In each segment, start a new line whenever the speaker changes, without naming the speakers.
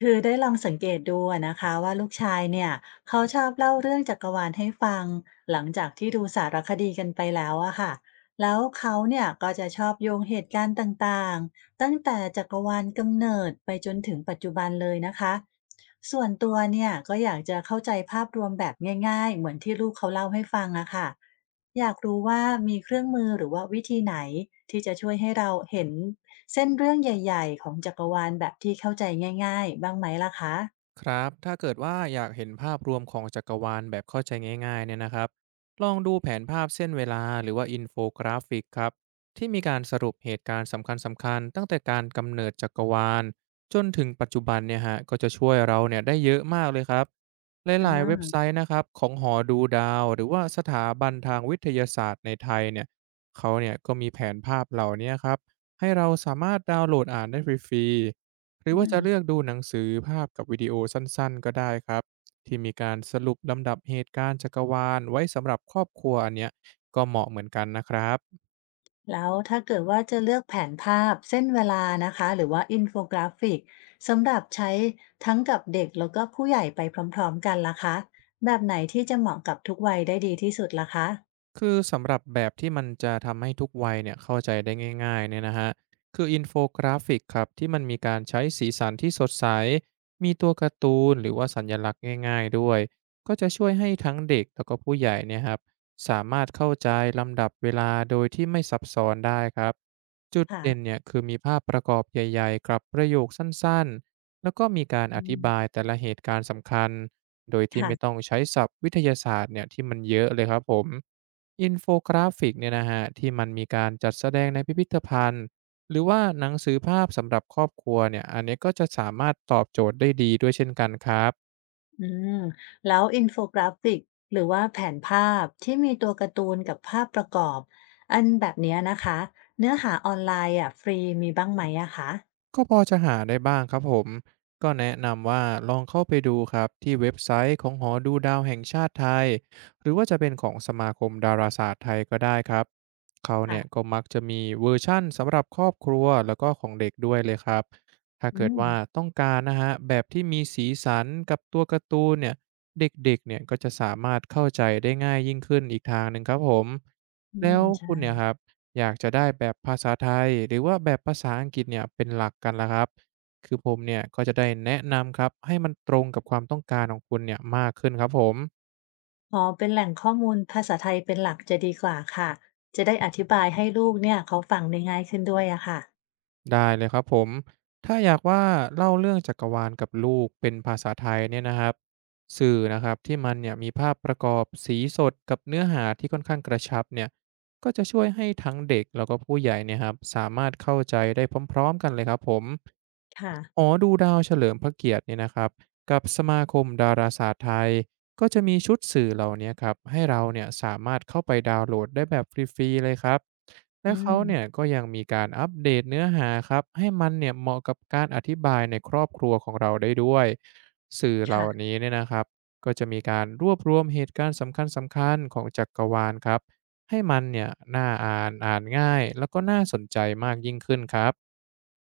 คือได้ลองสังเกตดูอะนะคะว่าลูกชายเนี่ยเขาชอบเล่าเรื่องจักรวาลให้ฟังหลังจากที่ดูสารคดีกันไปแล้วอะค่ะแล้วเขาเนี่ยก็จะชอบโยงเหตุการณ์ต่างๆตั้งแต่จักรวาลกำเนิดไปจนถึงปัจจุบันเลยนะคะส่วนตัวเนี่ยก็อยากจะเข้าใจภาพรวมแบบง่ายๆเหมือนที่ลูกเขาเล่าให้ฟังอะค่ะอยากรู้ว่ามีเครื่องมือหรือว่าวิธีไหนที่จะช่วยให้เราเห็น เส้นเรื่องใหญ่ๆของจักรวาลแบบที่เข้าใจง่ายๆบ้างไหมล่ะคะ
ครับ ถ้าเกิดว่าอยากเห็นภาพรวมของจักรวาลแบบเข้าใจง่ายๆเนี่ยนะครับลองดูแผนภาพเส้นเวลาหรือว่าอินโฟกราฟิกครับที่มีการสรุปเหตุการณ์สำคัญสำคัญตั้งแต่การกำเนิดจักรวาลจนถึงปัจจุบันเนี่ยฮะก็จะช่วยเราเนี่ยได้เยอะมากเลยครับห
อ
ลายๆเว็บไซ
า
ต์นะครับของหอดูดาวหรือว่าสถาบันทางวิทยาศาสตร์ในไทยเนี่ยเขาเนี่ยก็มีแผนภาพเหล่านี้ครับให้เราสามารถดาวน์โหลดอ่านได้ฟรีๆ หรือ
อื
ว่าจะ
ม
เลือกดูหนังสือภาพกับวิดีโอสั้นๆก็ได้ครับที่มีการสรุปลำดับเหตุการณ์จักรวาลไว้สำหรับครอบครัวอันเนี้ยก็เหมาะเหมือนกันนะครับ
แล้วถ้าเกิดว่าจะเลือกแผนภาพเส้นเวลานะคะหรือว่าอินโฟกราฟิกสำหรับใช้ทั้งกับเด็กแล้วก็ผู้ใหญ่ไปพร้อมๆกันล่ะคะแบบไหนที่จะเหมาะกับทุกวัยได้ดีที่สุดล่ะคะ
คือสำหรับแบบที่มันจะทำให้ทุกวัยเนี่ยเข้าใจได้ง่ายๆเนี่ยนะฮะคืออินโฟกราฟิกครับที่มันมีการใช้สีสันที่สดใส มีตัวการ์ตูนหรือว่าสัญลักษณ์ง่ายๆด้วย ก็จะช่วยให้ทั้งเด็กแล้วก็ผู้ใหญ่เนี่ยครับสามารถเข้าใจลำดับเวลาโดยที่ไม่ซับซ้อนได้ครับ จุด
ค่ะ
เด่นเนี่ยคือมีภาพประกอบใหญ่ๆกับประโยคสั้นๆแล้วก็มีการอ
อื
ธิบาย
ม
แต่ละเหตุการณ์สำคัญโดยที่ไม่
ค่ะ
ต้องใช้ศัพท์วิทยาศาสตร์เนี่ยที่มันเยอะเลยครับผม อินโฟกราฟิกเนี่ยนะฮะที่มันมีการจัดแสดงในพิพิธภัณฑ์หรือว่าหนังสือภาพสำหรับครอบครัวเนี่ยอันนี้ก็จะสามารถตอบโจทย์ได้ดีด้วยเช่นกันครับ
อืมแล้วอินโฟกราฟิกหรือว่าแผนภาพที่มีตัวการ์ตูนกับภาพประกอบอันแบบเนี้ยนะคะเนื้อหาออนไลน์อ่ะฟรีมีบ้างไหมอะคะ
ก็พอจะหาได้บ้างครับผมก็แนะนำว่าลองเข้าไปดูครับที่เว็บไซต์ของหอดูดาวแห่งชาติไทยหรือว่าจะเป็นของสมาคมดาราศาสตร์ไทยก็ได้ครับเขาเนี่ย
ค่ะ
ก็มักจะมีเวอร์ชั่นสำหรับครอบครัวแล้วก็ของเด็กด้วยเลยครับถ้า
อื
เกิด
ม
ว่าต้องการนะฮะแบบที่มีสีสันกับตัวการ์ตูนเนี่ยเด็กๆเนี่ยก็จะสามารถเข้าใจได้ง่ายยิ่งขึ้นอีกทางหนึ่งครับผม
อื
แล้
ม
ว
ใช่
คุณเนี่ยครับ อยากจะได้แบบภาษาไทยหรือว่าแบบภาษาอังกฤษเนี่ยเป็นหลักกันล่ะครับคือผมเนี่ยก็จะได้แนะนำครับให้มันตรงกับความต้องการของคุณเนี่ยมากขึ้นครับผม
ขอเป็นแหล่งข้อมูลภาษาไทยเป็นหลักจะดีกว่าค่ะจะได้อธิบายให้ลูกเนี่ยเขาฟังได้ง่ายขึ้นด้วยอะค่ะ
ได้เลยครับผม ถ้าอยากว่าเล่าเรื่องจักรวาลกับลูกเป็นภาษาไทยเนี่ยนะครับสื่อนะครับที่มันเนี่ยมีภาพประกอบสีสดกับเนื้อหาที่ค่อนข้างกระชับเนี่ยก็จะช่วยให้ทั้งเด็กแล้วก็ผู้ใหญ่เนี่ยครับสามารถเข้าใจได้พร้อมๆกันเลยครับผม
ค่ะ
หอดูดาวเฉลิมพระเกียรติเนี่ยนะครับกับสมาคมดาราศาสตร์ไทย ก็จะมีชุดสื่อเหล่าเนี้ยครับให้เราเนี่ยสามารถเข้าไปดาวน์โหลดได้แบบฟรีๆเลยครับ
อื
และเขา
ม
เนี่ยก็ยังมีการอัปเดตเนื้อหาครับให้มันเนี่ยเหมาะกับการอธิบายในครอบครัวของเราได้ด้วยสื่อเหล่า
ค่ะ
นี้เนี่ยนะครับก็จะมีการรวบรวมเหตุการณ์สำคัญๆของจักรวาลครับให้มันเนี่ยน่าอ่านอ่านง่ายแล้วก็น่าสนใจมากยิ่งขึ้นครับ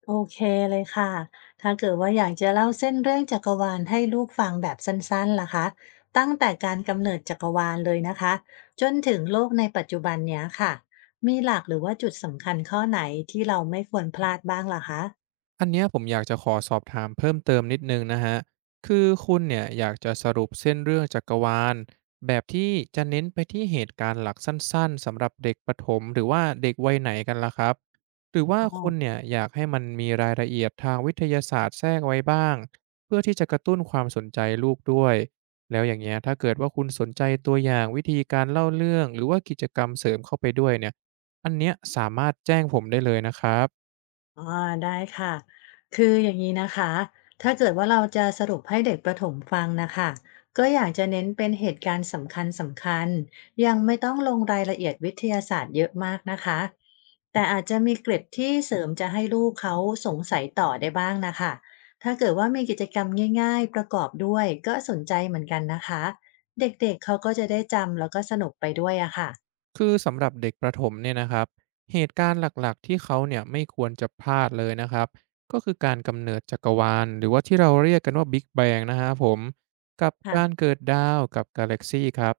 โอเคเลยค่ะ ถ้าเกิดว่าอยากจะเล่าเส้นเรื่องจักรวาลให้ลูกฟังแบบสั้นๆล่ะคะตั้งแต่การกำเนิดจักรวาลเลยนะคะ จนถึงโลกในปัจจุบันเนี้ยค่ะ มีหลักหรือว่าจุดสำคัญข้อไหนที่เราไม่ควรพลาดบ้างล่ะคะ
อันเนี้ยผมอยากจะขอสอบถามเพิ่มเติมนิดหนึ่งนะฮะ คือคุณเนี่ยอยากจะสรุปเส้นเรื่องจักรวาลแบบที่จะเน้นไปที่เหตุการณ์หลักสั้นๆสำหรับเด็กประถมหรือว่าเด็กวัยไหนกันล่ะครับหรือว่าคุณเนี่ยอยากให้มันมีรายละเอียดทางวิทยาศาสตร์แทรกไว้บ้างเพื่อที่จะกระตุ้นความสนใจลูกด้วย แล้วอย่างเงี้ยถ้าเกิดว่าคุณสนใจตัวอย่างวิธีการเล่าเรื่องหรือว่ากิจกรรมเสริมเข้าไปด้วยเนี่ยอันเนี้ยสามารถแจ้งผมได้เลยนะครับ
อ๋อได้ค่ะคืออย่างนี้นะคะถ้าเกิดว่าเราจะสรุปให้เด็กประถมฟังนะคะก็อยากจะเน้นเป็นเหตุการณ์สำคัญสำคัญยังไม่ต้องลงรายละเอียดวิทยาศาสตร์เยอะมากนะคะแต่อาจจะมีเกร็ดที่เสริมจะให้ลูกเขาสงสัยต่อได้บ้างนะคะถ้าเกิดว่ามีกิจกรรมง่ายๆประกอบด้วยก็สนใจเหมือนกันนะคะเด็กๆเขาก็จะได้จำแล้วก็สนุกไปด้วยอะค่ะ
คือสำหรับเด็กประถมเนี่ยนะครับเหตุการณ์หลักๆที่เขาเนี่ยไม่ควรจะพลาดเลยนะครับก็คือการกำเนิดจักรวาลหรือว่าที่เราเรียกกันว่า Big Bang นะฮะผมกับการ
ค่ะ
เกิดดาวกับกาแล็กซีครับ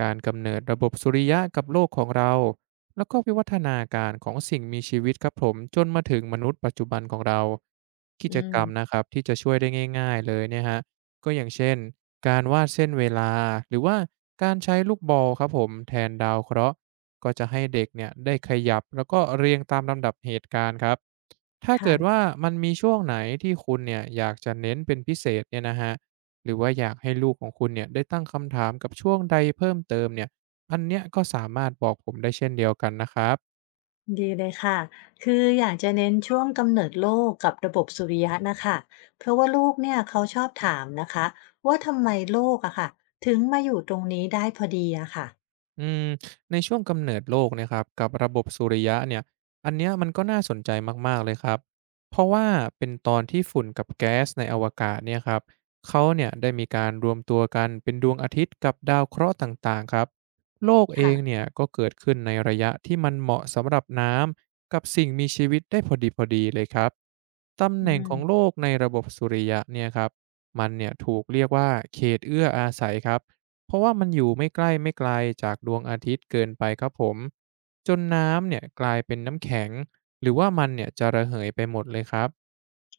การกำเนิดระบบสุริยะกับโลกของเราแล้วก็วิวัฒนาการของสิ่งมีชีวิตครับผมจนมาถึงมนุษย์ปัจจุบันของเรากิ
อื
จก
ม
รรมนะครับที่จะช่วยได้ง่ายๆเลยเนี่ยฮะ ก็อย่างเช่นการวาดเส้นเวลาหรือว่าการใช้ลูกบอลครับผมแทนดาวเคราะห์ก็จะให้เด็กเนี่ยได้ขยับแล้วก็เรียงตามลำดับเหตุการณ์ครับถ้า
ค่ะ
เกิดว่ามันมีช่วงไหนที่คุณเนี่ยอยากจะเน้นเป็นพิเศษเนี่ยนะฮะหรือว่าอยากให้ลูกของคุณเนี่ยได้ตั้งคำถามกับช่วงใดเพิ่มเติมเนี่ยอันเนี้ยก็สามารถบอกผมได้เช่นเดียวกันนะครับ
ดีเลยค่ะ คืออยากจะเน้นช่วงกำเนิดโลกกับระบบสุริยะนะคะ เพราะว่าลูกเนี่ยเขาชอบถามนะคะว่าทำไมโลกอะค่ะถึงมาอยู่ตรงนี้ได้พอดีอะค่ะ
อืมในช่วงกำเนิดโลกนะครับกับระบบสุริยะเนี่ยอันเนี้ยมันก็น่าสนใจมากๆเลยครับเพราะว่าเป็นตอนที่ฝุ่นกับแก๊สในอวกาศเนี่ยครับเขาเนี่ยได้มีการรวมตัวกันเป็นดวงอาทิตย์กับดาวเคราะห์ต่างๆครับโลกเอง
ค่ะ
เนี่ยก็เกิดขึ้นในระยะที่มันเหมาะสำหรับน้ำกับสิ่งมีชีวิตได้พอดีพอดีเลยครับตำ
อื
แหน่งข
ม
องโลกในระบบสุริยะเนี่ยครับมันเนี่ยถูกเรียกว่าเขตเอื้ออาศัยครับ เพราะว่ามันอยู่ไม่ใกล้ไม่ไกลจากดวงอาทิตย์เกินไปครับผมจนน้ำเนี่ยกลายเป็นน้ำแข็งหรือว่ามันเนี่ยจะระเหยไปหมดเลยครับ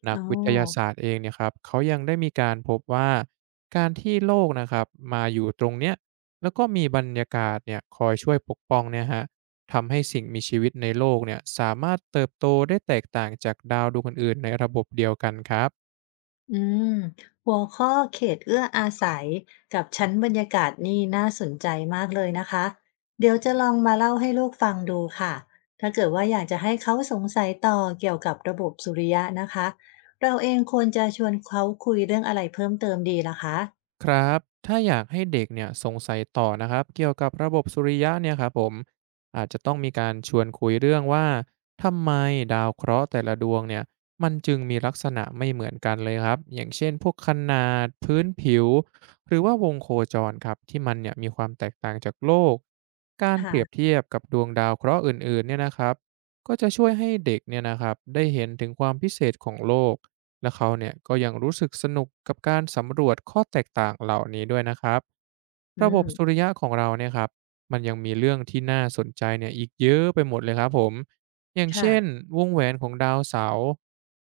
นัก
อ๋อ
วิทยาศาสตร์เองเนี่ยครับเขายังได้มีการพบว่าการที่โลกนะครับมาอยู่ตรงเนี้ยแล้วก็มีบรรยากาศเนี่ยคอยช่วยปกป้องเนี่ยฮะทำให้สิ่งมีชีวิตในโลกเนี่ยสามารถเติบโตได้แตกต่างจากดาวดวงอื่นๆในระบบเดียวกันครับ
อืมหัวข้อเขตเอื้ออาศัยกับชั้นบรรยากาศนี่น่าสนใจมากเลยนะคะเดี๋ยวจะลองมาเล่าให้ลูกฟังดูค่ะถ้าเกิดว่าอยากจะให้เขาสงสัยต่อเกี่ยวกับระบบสุริยะนะคะเราเองควรจะชวนเขาคุยเรื่องอะไรเพิ่มเติมดีล่ะคะ
ครับ ถ้าอยากให้เด็กเนี่ยสงสัยต่อนะครับเกี่ยวกับระบบสุริยะเนี่ยครับผมอาจจะต้องมีการชวนคุยเรื่องว่า ทำไมดาวเคราะห์แต่ละดวงเนี่ยมันจึงมีลักษณะไม่เหมือนกันเลยครับอย่างเช่น พวกขนาดพื้นผิว หรือว่าวงโคจรครับที่มันเนี่ยมีความแตกต่างจากโลก การเปรียบ
ค่ะ
เทียบกับดวงดาวเคราะห์อื่นๆเนี่ยนะครับก็จะช่วยให้เด็กเนี่ยนะครับได้เห็นถึงความพิเศษของโลก และเขาเนี่ยก็ยังรู้สึกสนุกกับการสำรวจข้อแตกต่างเหล่านี้ด้วยนะครับ
อื
ระบบสุ
ม
ริยะของเราเนี่ยครับมันยังมีเรื่องที่น่าสนใจเนี่ยอีกเยอะไปหมดเลยครับผมอย่าง
ค่ะ
เช่นวงแหวนของดาวเสาร์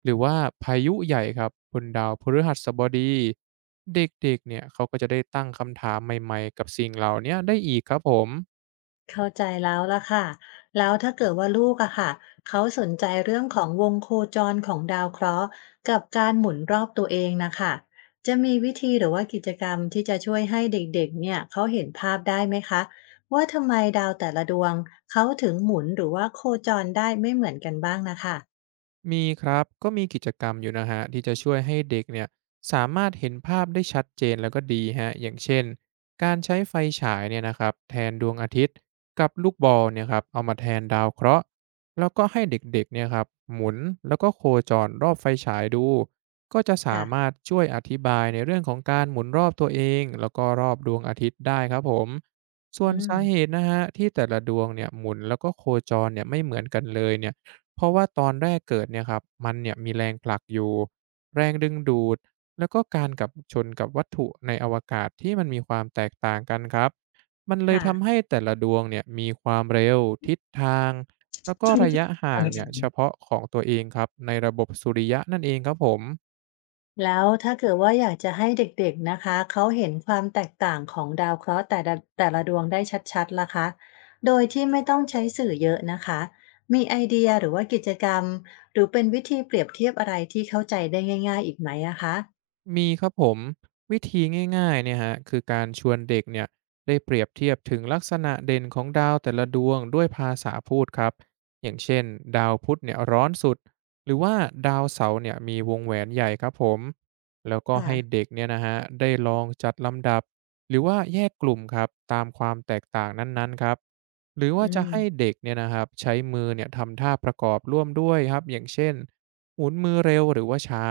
หรือว่าพายุใหญ่ครับบนดาวพฤหัสบดีเด็กๆเนี่ยเขาก็จะได้ตั้งคำถามใหม่ๆกับสิ่งเหล่าเนี้ยได้อีกครับผม
เข้าใจแล้วล่ะค่ะแล้วถ้าเกิดว่าลูกอะค่ะเขาสนใจเรื่องของวงโคจรของดาวเคราะห์กับการหมุนรอบตัวเองนะคะจะมีวิธีหรือว่ากิจกรรมที่จะช่วยให้เด็กๆเนี่ยเขาเห็นภาพได้ไหมคะว่าทำไมดาวแต่ละดวงเขาถึงหมุนหรือว่าโคจรได้ไม่เหมือนกันบ้างนะคะ
มีครับก็มีกิจกรรมอยู่นะฮะที่จะช่วยให้เด็กเนี่ยสามารถเห็นภาพได้ชัดเจนแล้วก็ดีฮะอย่างเช่นการใช้ไฟฉายเนี่ยนะครับแทนดวงอาทิตย์กับลูกบอลเนี่ยครับเอามาแทนดาวเคราะห์แล้วก็ให้เด็กๆเนี่ยครับหมุนแล้วก็โคจรรอบไฟฉายดูก็จะสา
ค่ะ
มารถช่วยอธิบายในเรื่องของการหมุนรอบตัวเองแล้วก็รอบดวงอาทิตย์ได้ครับผมส่
อื
วน
ม
สาเหตุนะฮะที่แต่ละดวงเนี่ยหมุนแล้วก็โคจรเนี่ยไม่เหมือนกันเลยเนี่ย เพราะว่าตอนแรกเกิดเนี่ยครับมันเนี่ยมีแรงผลักอยู่แรงดึงดูดแล้วก็การกับชนกับวัตถุในอวกาศที่มันมีความแตกต่างกันครับมันเลย
ค่ะ
ทำให้แต่ละดวงเนี่ยมีความเร็วทิศทางแล้วก็ระยะห่างเนี่ยเฉพาะของตัวเองครับในระบบสุริยะนั่นเองครับผม
แล้วถ้าเกิดว่าอยากจะให้เด็กๆนะคะเขาเห็นความแตกต่างของดาวเคราะห์แต่ละดวงได้ชัดๆล่ะคะโดยที่ไม่ต้องใช้สื่อเยอะนะคะมีไอเดียหรือว่ากิจกรรมหรือเป็นวิธีเปรียบเทียบอะไรที่เข้าใจได้ง่ายๆอีกไหมอะคะ
มีครับผมวิธีง่ายๆเนี่ยฮะคือการชวนเด็กเนี่ยได้เปรียบเทียบถึงลักษณะเด่นของดาวแต่ละดวงด้วยภาษาพูดครับอย่างเช่นดาวพุธเนี่ยร้อนสุดหรือว่าดาวเสาร์เนี่ยมีวงแหวนใหญ่ครับผมแล้วก็ให้
ค่ะ
เด็กเนี่ยนะฮะได้ลองจัดลำดับหรือว่าแยกกลุ่มครับตามความแตกต่างนั้นๆครับหรือ
อื
ว่าจะ
ม
ให้เด็กเนี่ยนะครับใช้มือเนี่ยทำท่าประกอบร่วมด้วยครับอย่างเช่น หมุนมือเร็วหรือว่าช้า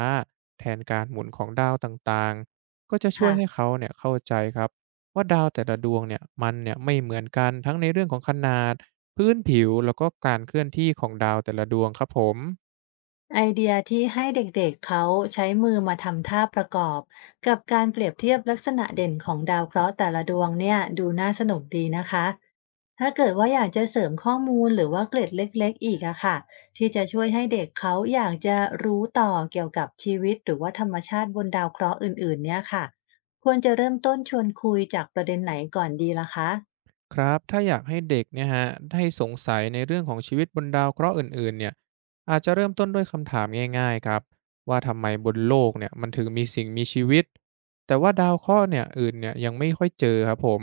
แทนการหมุนของดาวต่างๆ ก็จะช่วย
ค่ะ
ให้เขาเนี่ยเข้าใจครับว่าดาวแต่ละดวงเนี่ยมันเนี่ยไม่เหมือนกันทั้งในเรื่องของขนาดพื้นผิวแล้วก็การเคลื่อนที่ของดาวแต่ละดวงครับผม
ไอเดียที่ให้เด็กๆเขาใช้มือมาทำท่าประกอบกับการเปรียบเทียบลักษณะเด่นของดาวเคราะห์แต่ละดวงเนี่ยดูน่าสนุกดีนะคะถ้าเกิดว่าอยากจะเสริมข้อมูลหรือว่าเกร็ดเล็กๆอีกอะค่ะที่จะช่วยให้เด็กเขาอยากจะรู้ต่อเกี่ยวกับชีวิตหรือว่าธรรมชาติบนดาวเคราะห์อื่นๆเนี่ยค่ะควรจะเริ่มต้นชวนคุยจากประเด็นไหนก่อนดีล่ะคะ
ครับถ้าอยากให้เด็กเนี่ยฮะได้สงสัยในเรื่องของชีวิตบนดาวเคราะห์อื่นๆเนี่ยอาจจะเริ่มต้นด้วยคำถามง่ายๆครับว่าทำไมบนโลกเนี่ยมันถึงมีสิ่งมีชีวิตแต่ว่าดาวเคราะห์เนี่ยอื่นเนี่ยยังไม่ค่อยเจอครับผม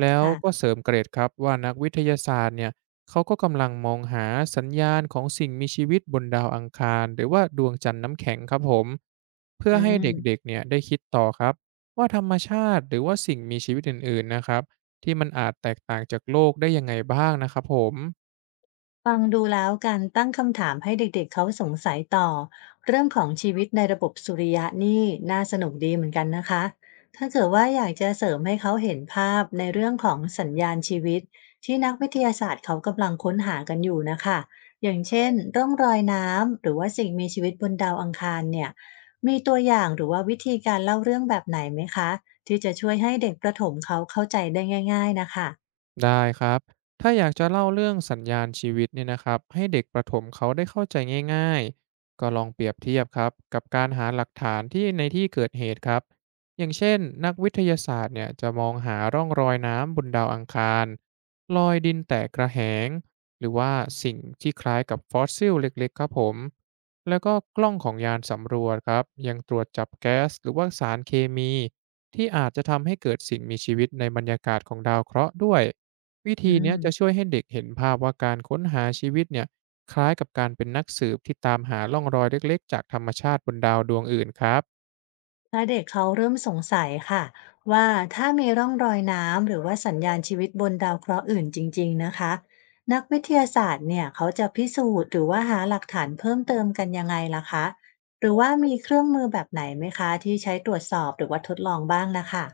แล้ว
ค่ะ
ก็เสริมเกรดครับว่านักวิทยาศาสตร์เนี่ยเขาก็กำลังมองหาสัญญาณของสิ่งมีชีวิตบนดาวอังคารหรือว่าดวงจันทร์น้ำแข็งครับผมเพื่อ
อื
ให้เด็ก
ม
ๆเนี่ยได้คิดต่อครับว่าธรรมชาติหรือว่าสิ่งมีชีวิตอื่นๆนะครับ ที่มันอาจแตกต่างจากโลกได้ยังไงบ้างนะครับผม
ฟังดูแล้วการตั้งคำถามให้เด็กๆเขาสงสัยต่อเรื่องของชีวิตในระบบสุริยะนี่น่าสนุกดีเหมือนกันนะคะถ้าเกิดว่าอยากจะเสริมให้เขาเห็นภาพในเรื่องของสัญญาณชีวิตที่นักวิทยาศาสตร์เขากำลังค้นหากันอยู่นะคะอย่างเช่นร่องรอยน้ำหรือว่าสิ่งมีชีวิตบนดาวอังคารเนี่ยมีตัวอย่างหรือว่าวิธีการเล่าเรื่องแบบไหนไหมคะที่จะช่วยให้เด็กประถมเขาเข้าใจได้ง่ายๆนะคะ
ได้ครับ ถ้าอยากจะเล่าเรื่องสัญญาณชีวิตเนี่ยนะครับให้เด็กประถมเขาได้เข้าใจง่ายๆก็ลองเปรียบเทียบครับกับการหาหลักฐานที่ในที่เกิดเหตุครับ อย่างเช่นนักวิทยาศาสตร์เนี่ยจะมองหาร่องรอยน้ำบนดาวอังคาร รอยดินแตกกระแหง หรือว่าสิ่งที่คล้ายกับฟอสซิลเล็กๆครับผม แล้วก็กล้องของยานสำรวจครับยังตรวจจับแก๊สหรือว่าสารเคมีที่อาจจะทำให้เกิดสิ่งมีชีวิตในบรรยากาศของดาวเคราะห์ด้วย วิ
อื
ธีเนี้ยจะช่ว
ม
ยให้เด็กเห็นภาพว่าการค้นหาชีวิตเนี่ยคล้ายกับการเป็นนักสืบที่ตามหาร่องรอยเล็กๆจากธรรมชาติบนดาวดวงอื่นครับ
ถ้าเด็กเขาเริ่มสงสัยค่ะว่าถ้ามีร่องรอยน้ำหรือว่าสัญญาณชีวิตบนดาวเคราะห์อื่นจริงๆนะคะนักวิทยาศาสตร์เนี่ยเขาจะพิสูจน์หรือว่าหาหลักฐานเพิ่มเติมกันยังไงล่ะคะหรือว่ามีเครื่องมือแบบไหนไหมคะที่ใช้ตรวจสอบหรือว่าทดลองบ้างนะคะ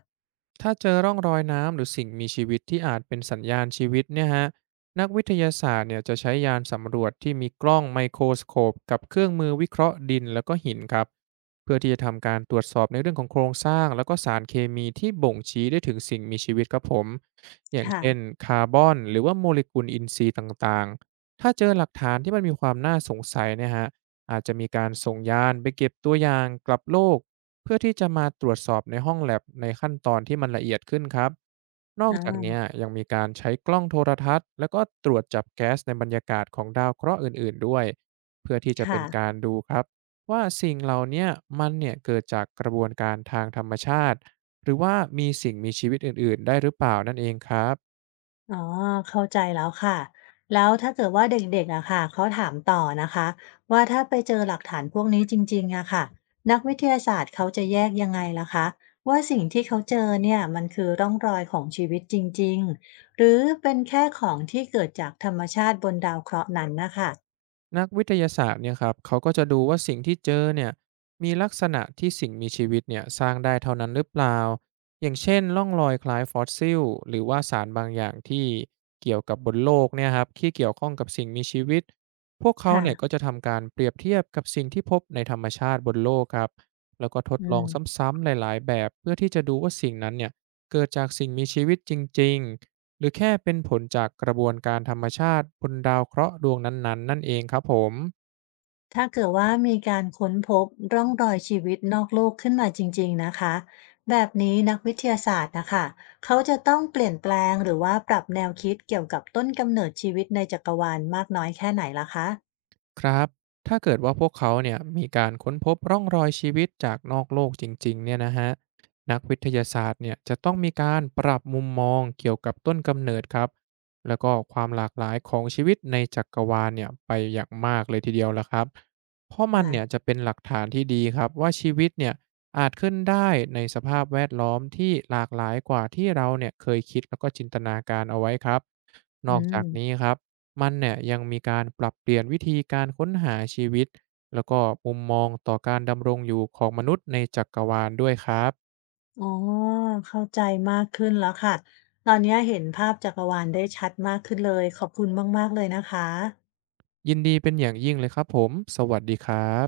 ถ้าเจอร่องรอยน้ำหรือสิ่งมีชีวิตที่อาจเป็นสัญญาณชีวิตเนี่ยฮะนักวิทยาศาสตร์เนี่ยจะใช้ยานสำรวจที่มีกล้องไมโครสโคปกับเครื่องมือวิเคราะห์ดินแล้วก็หินครับเพื่อที่จะทำการตรวจสอบในเรื่องของโครงสร้างแล้วก็สารเคมีที่บ่งชี้ได้ถึงสิ่งมีชีวิตครับผมอย่าง
ค่ะ
เช่นคาร์บอนหรือว่าโมเลกุลอินทรีย์ต่างๆถ้าเจอหลักฐานที่มันมีความน่าสงสัยเนี่ยฮะอาจจะมีการส่งยานไปเก็บตัวอย่างกลับโลก เพื่อที่จะมาตรวจสอบในห้องแล็บในขั้นตอนที่มันละเอียดขึ้นครับ นอกจากเนี้
อ่า
ยยังมีการใช้กล้องโทรทัศน์แล้วก็ตรวจจับแก๊สในบรรยากาศของดาวเคราะห์อื่นๆด้วยเพื่อที่จะเป็
ค่ะ
นการดูครับว่าสิ่งเหล่าเนี้ยมันเนี่ยเกิดจากกระบวนการทางธรรมชาติหรือว่ามีสิ่งมีชีวิตอื่นๆได้หรือเปล่านั่นเองครับ
อ๋อเข้าใจแล้วค่ะแล้วถ้าเกิดว่าเด็กๆอะค่ะเขาถามต่อนะคะว่าถ้าไปเจอหลักฐานพวกนี้จริงๆอะค่ะนักวิทยาศาสตร์เขาจะแยกยังไงล่ะคะว่าสิ่งที่เขาเจอเนี่ยมันคือร่องรอยของชีวิตจริงๆหรือเป็นแค่ของที่เกิดจากธรรมชาติบนดาวเคราะห์นั้นนะคะ
นักวิทยาศาสตร์เนี่ยครับเขาก็จะดูว่าสิ่งที่เจอเนี่ยมีลักษณะที่สิ่งมีชีวิตเนี่ยสร้างได้เท่านั้นหรือเปล่าอย่างเช่นร่องรอยคล้ายฟอสซิลหรือว่าสารบางอย่างที่เกี่ยวกับบนโลกเนี่ยครับที่เกี่ยวข้องกับสิ่งมีชีวิตพวกเขา
ค่ะ
เนี่ยก็จะทำการเปรียบเทียบกับสิ่งที่พบในธรรมชาติบนโลกครับแล้วก็ทด
อื
ลอง
ม
ซ้ำๆหลายๆแบบเพื่อที่จะดูว่าสิ่งนั้นเนี่ยเกิดจากสิ่งมีชีวิตจริงๆ หรือแค่เป็นผลจากกระบวนการธรรมชาติบนดาวเคราะห์ดวงนั้นๆนั่นเองครับผม
ถ้าเกิดว่ามีการค้นพบร่องรอยชีวิตนอกโลกขึ้นมาจริงๆ นะคะแบบนี้นักวิทยาศาสตร์นะคะเขาจะต้องเปลี่ยนแปลงหรือว่าปรับแนวคิดเกี่ยวกับต้นกำเนิดชีวิตในจักรวาลมากน้อยแค่ไหนล่ะคะ
ครับถ้าเกิดว่าพวกเขาเนี่ยมีการค้นพบร่องรอยชีวิตจากนอกโลกจริงๆเนี่ยนะฮะนักวิทยาศาสตร์เนี่ยจะต้องมีการปรับมุมมองเกี่ยวกับต้นกำเนิดครับแล้วก็ความหลากหลายของชีวิตในจักรวาลเนี่ยไปอย่างมากเลยทีเดียวละครับเพราะมันเนี่ย
ค่ะ
จะเป็นหลักฐานที่ดีครับว่าชีวิตเนี่ยอาจขึ้นได้ในสภาพแวดล้อมที่หลากหลายกว่าที่เราเนี่ยเคยคิดแล้วก็จินตนาการเอาไว้ครับ น
อื
อกจา
ม
กนี้ครับ มันเนี่ยยังมีการปรับเปลี่ยนวิธีการค้นหาชีวิต แล้วก็มุมมองต่อการดำรงอยู่ของมนุษย์ในจักรวาลด้วยครับ
อ๋อเข้าใจมากขึ้นแล้วค่ะตอนนี้เห็นภาพจักรวาลได้ชัดมากขึ้นเลยขอบคุณมากๆเลยนะคะ
ยินดีเป็นอย่างยิ่งเลยครับผม สวัสดีครับ